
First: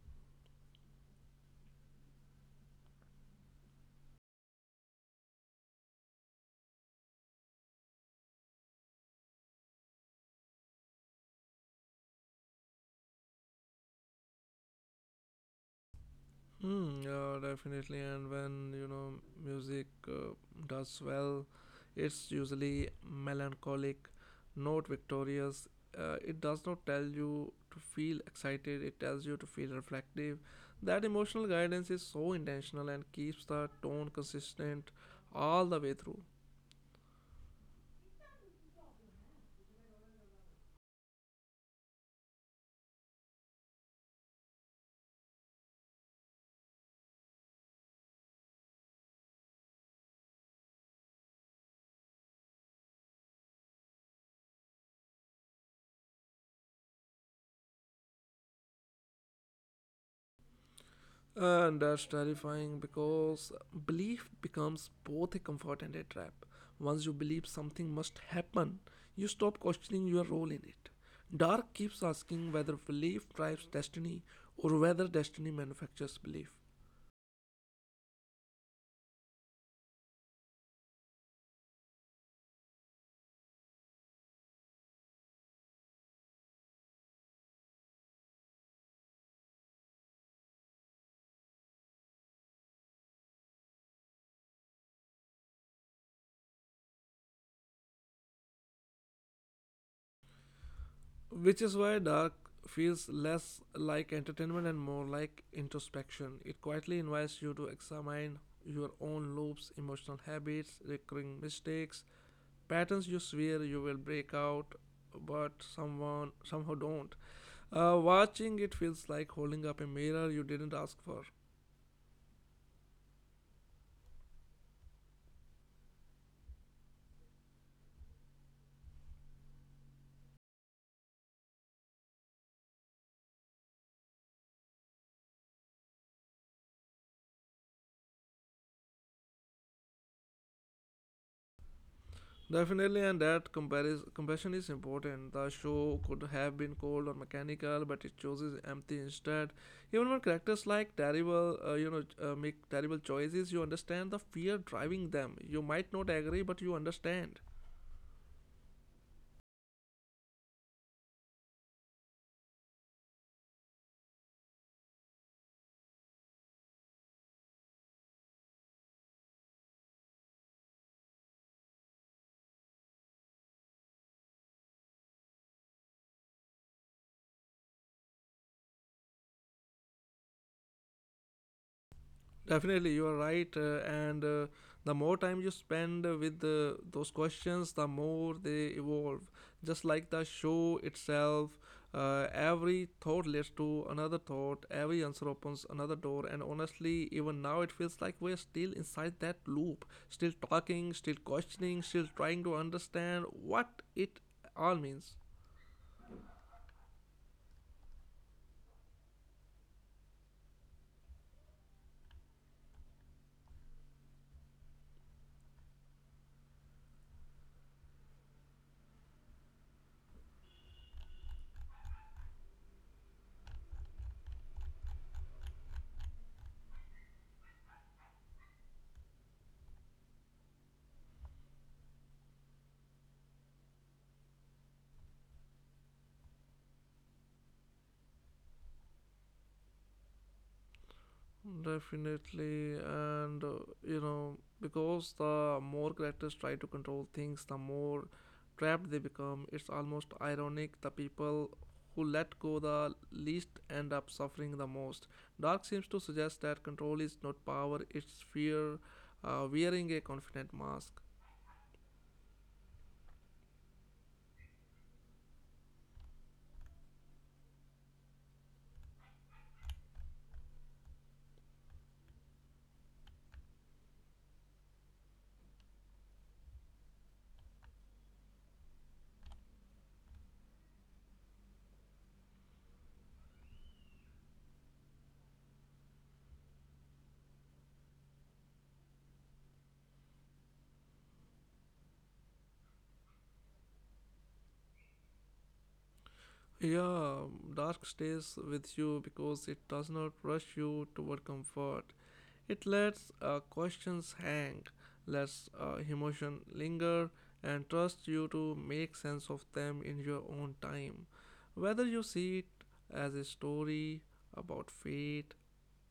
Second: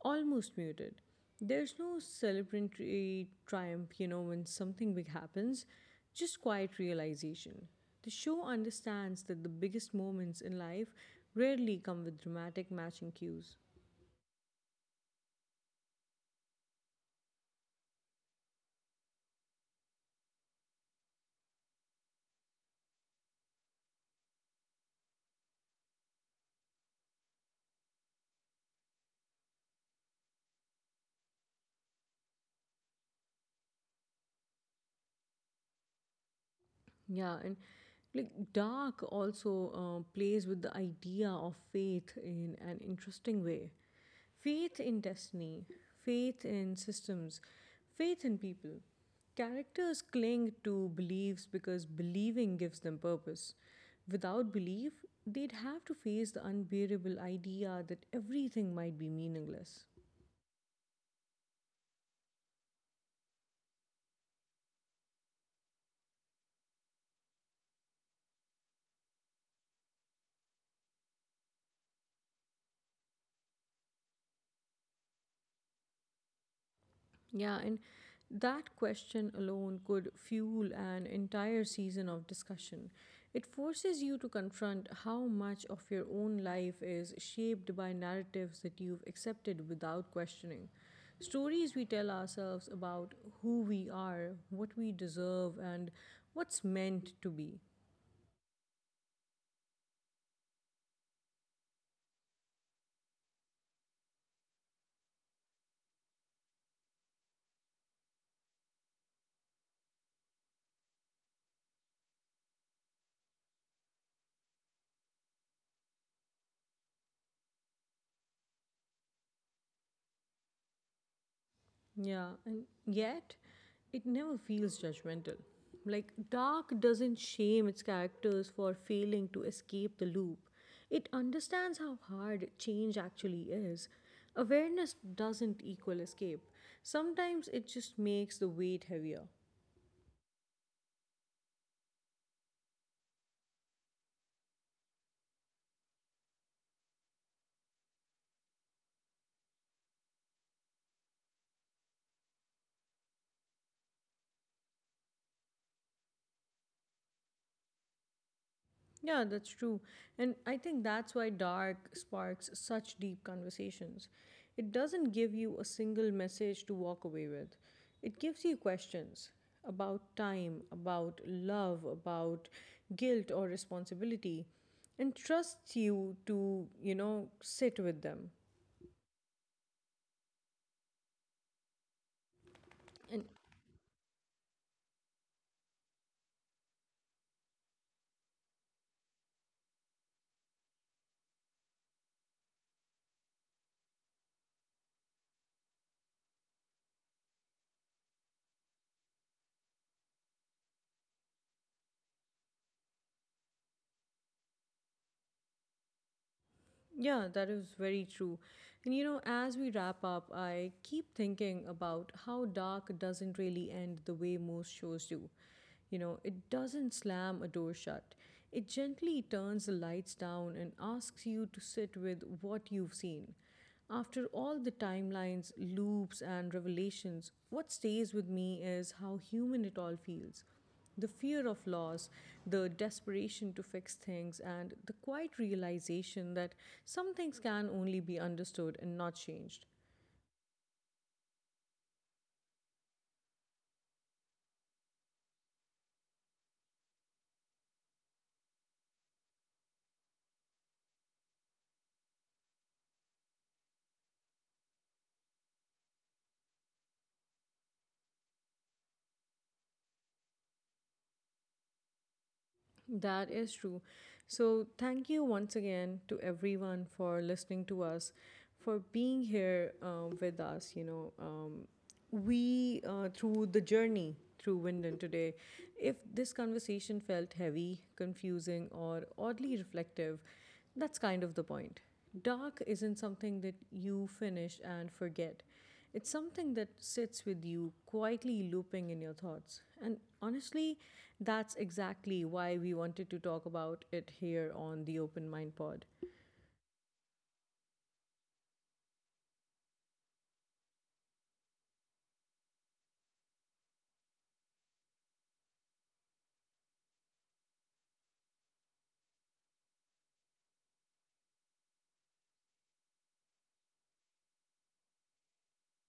A: almost muted. There's no celebratory triumph, you know, when something big happens, just quiet realization. The show understands that the biggest moments in life rarely come with dramatic matching cues.
B: Hmm. Yeah, definitely. And when you know music does well, it's usually melancholic, not victorious. It does not tell you to feel excited. It tells you to feel reflective. That emotional guidance is so intentional and keeps the tone consistent all the way through.
A: Yeah, and like dark also plays with the idea of faith in an interesting way. Faith in destiny, faith in systems, faith in people. Characters cling to beliefs because believing gives them purpose. Without belief, they'd have to face the unbearable idea that everything might be meaningless.
B: And that's terrifying because belief becomes both a comfort and a trap. Once you believe something must happen, you stop questioning your role in it. Dark keeps asking whether belief drives destiny or whether destiny manufactures belief.
A: Yeah, and that question alone could fuel an entire season of discussion. It forces you to confront how much of your own life is shaped by narratives that you've accepted without questioning. Stories we tell ourselves about who we are, what we deserve, and what's meant to be.
B: Which is why Dark feels less like entertainment and more like introspection. It quietly invites you to examine your own loops, emotional habits, recurring mistakes, patterns you swear you will break out but someone somehow don't. Watching it feels like holding up a mirror you didn't ask for.
A: Yeah, and yet it never feels judgmental. Like, Dark doesn't shame its characters for failing to escape the loop. It understands how hard change actually is. Awareness doesn't equal escape. Sometimes it just makes the weight heavier.
B: Definitely, and that compassion is important. The show could have been cold or mechanical, but it chooses empathy instead. Even when characters like terrible you know make terrible choices, you understand the fear driving them. You might not agree, but you understand.
A: Yeah, that's true. And I think that's why dark sparks such deep conversations. It doesn't give you a single message to walk away with, it gives you questions about time, about love, about guilt or responsibility, and trusts you to, you know, sit with them.
B: Definitely, you
A: And
B: are right. And The more time you spend with those questions, the more they evolve. Just like the show itself, every thought leads to another thought, every answer opens another door. And honestly, even now, it feels like we're still inside that loop, still talking, still questioning, still trying to understand what it all means.
A: Yeah, that is very true. And you know, as we wrap up, I keep thinking about how dark doesn't really end the way most shows do. You know, it doesn't slam a door shut, it gently turns the lights down and asks you to sit with what you've seen. After all the timelines, loops, and revelations, what stays with me is how human it all feels. The fear of loss, the desperation to fix things, and the quiet realization that some things can only be understood and not changed.
B: Definitely, and you know, because the more characters try to control things, the more trapped they become. It's almost ironic the people who let go the least end up suffering the most. Dark seems to suggest that control is not power, it's fear wearing a confident mask.
A: That is true. So, thank you once again to everyone for listening to us, for being here with us. You know, through the journey through Winden today, if this conversation felt heavy, confusing, or oddly reflective, that's kind of the point. Dark isn't something that you finish and forget. It's something that sits with you, quietly looping in your thoughts. And honestly, that's exactly why we wanted to talk about it here on the Open Mind Pod.
B: Yeah, dark stays with you because it does not rush you toward comfort. It lets questions hang, lets emotion linger, and trusts you to make sense of them in your own time. Whether you see it as a story about fate,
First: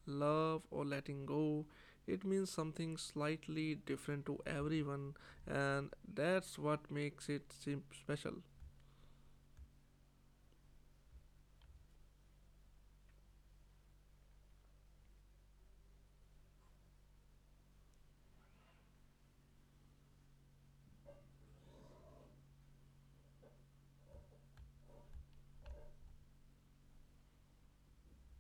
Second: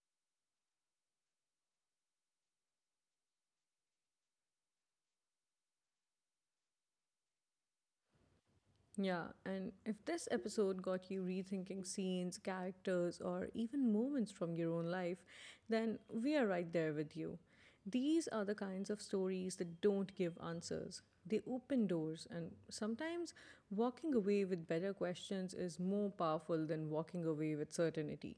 B: love, or letting go, it means something slightly different to everyone, and that's what makes it seem special.
A: Yeah, and if this episode got you rethinking scenes, characters, or even moments from your own life, then we are right there with you. These are the kinds of stories that don't give answers. They open doors, and sometimes walking away with better questions is more powerful than walking away with certainty.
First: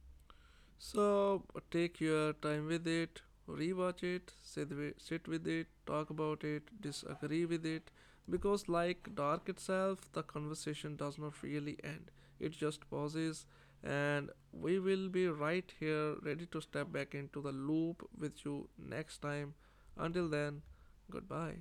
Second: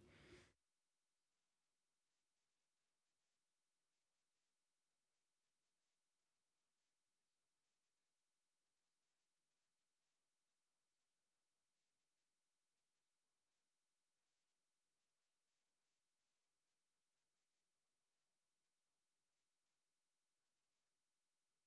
B: So take your time with it, rewatch it, sit with it, talk about it, disagree with it. Because, like Dark itself, the conversation does not really end, it just pauses, and we will be right here ready to step back into the loop with you next time. Until then, goodbye.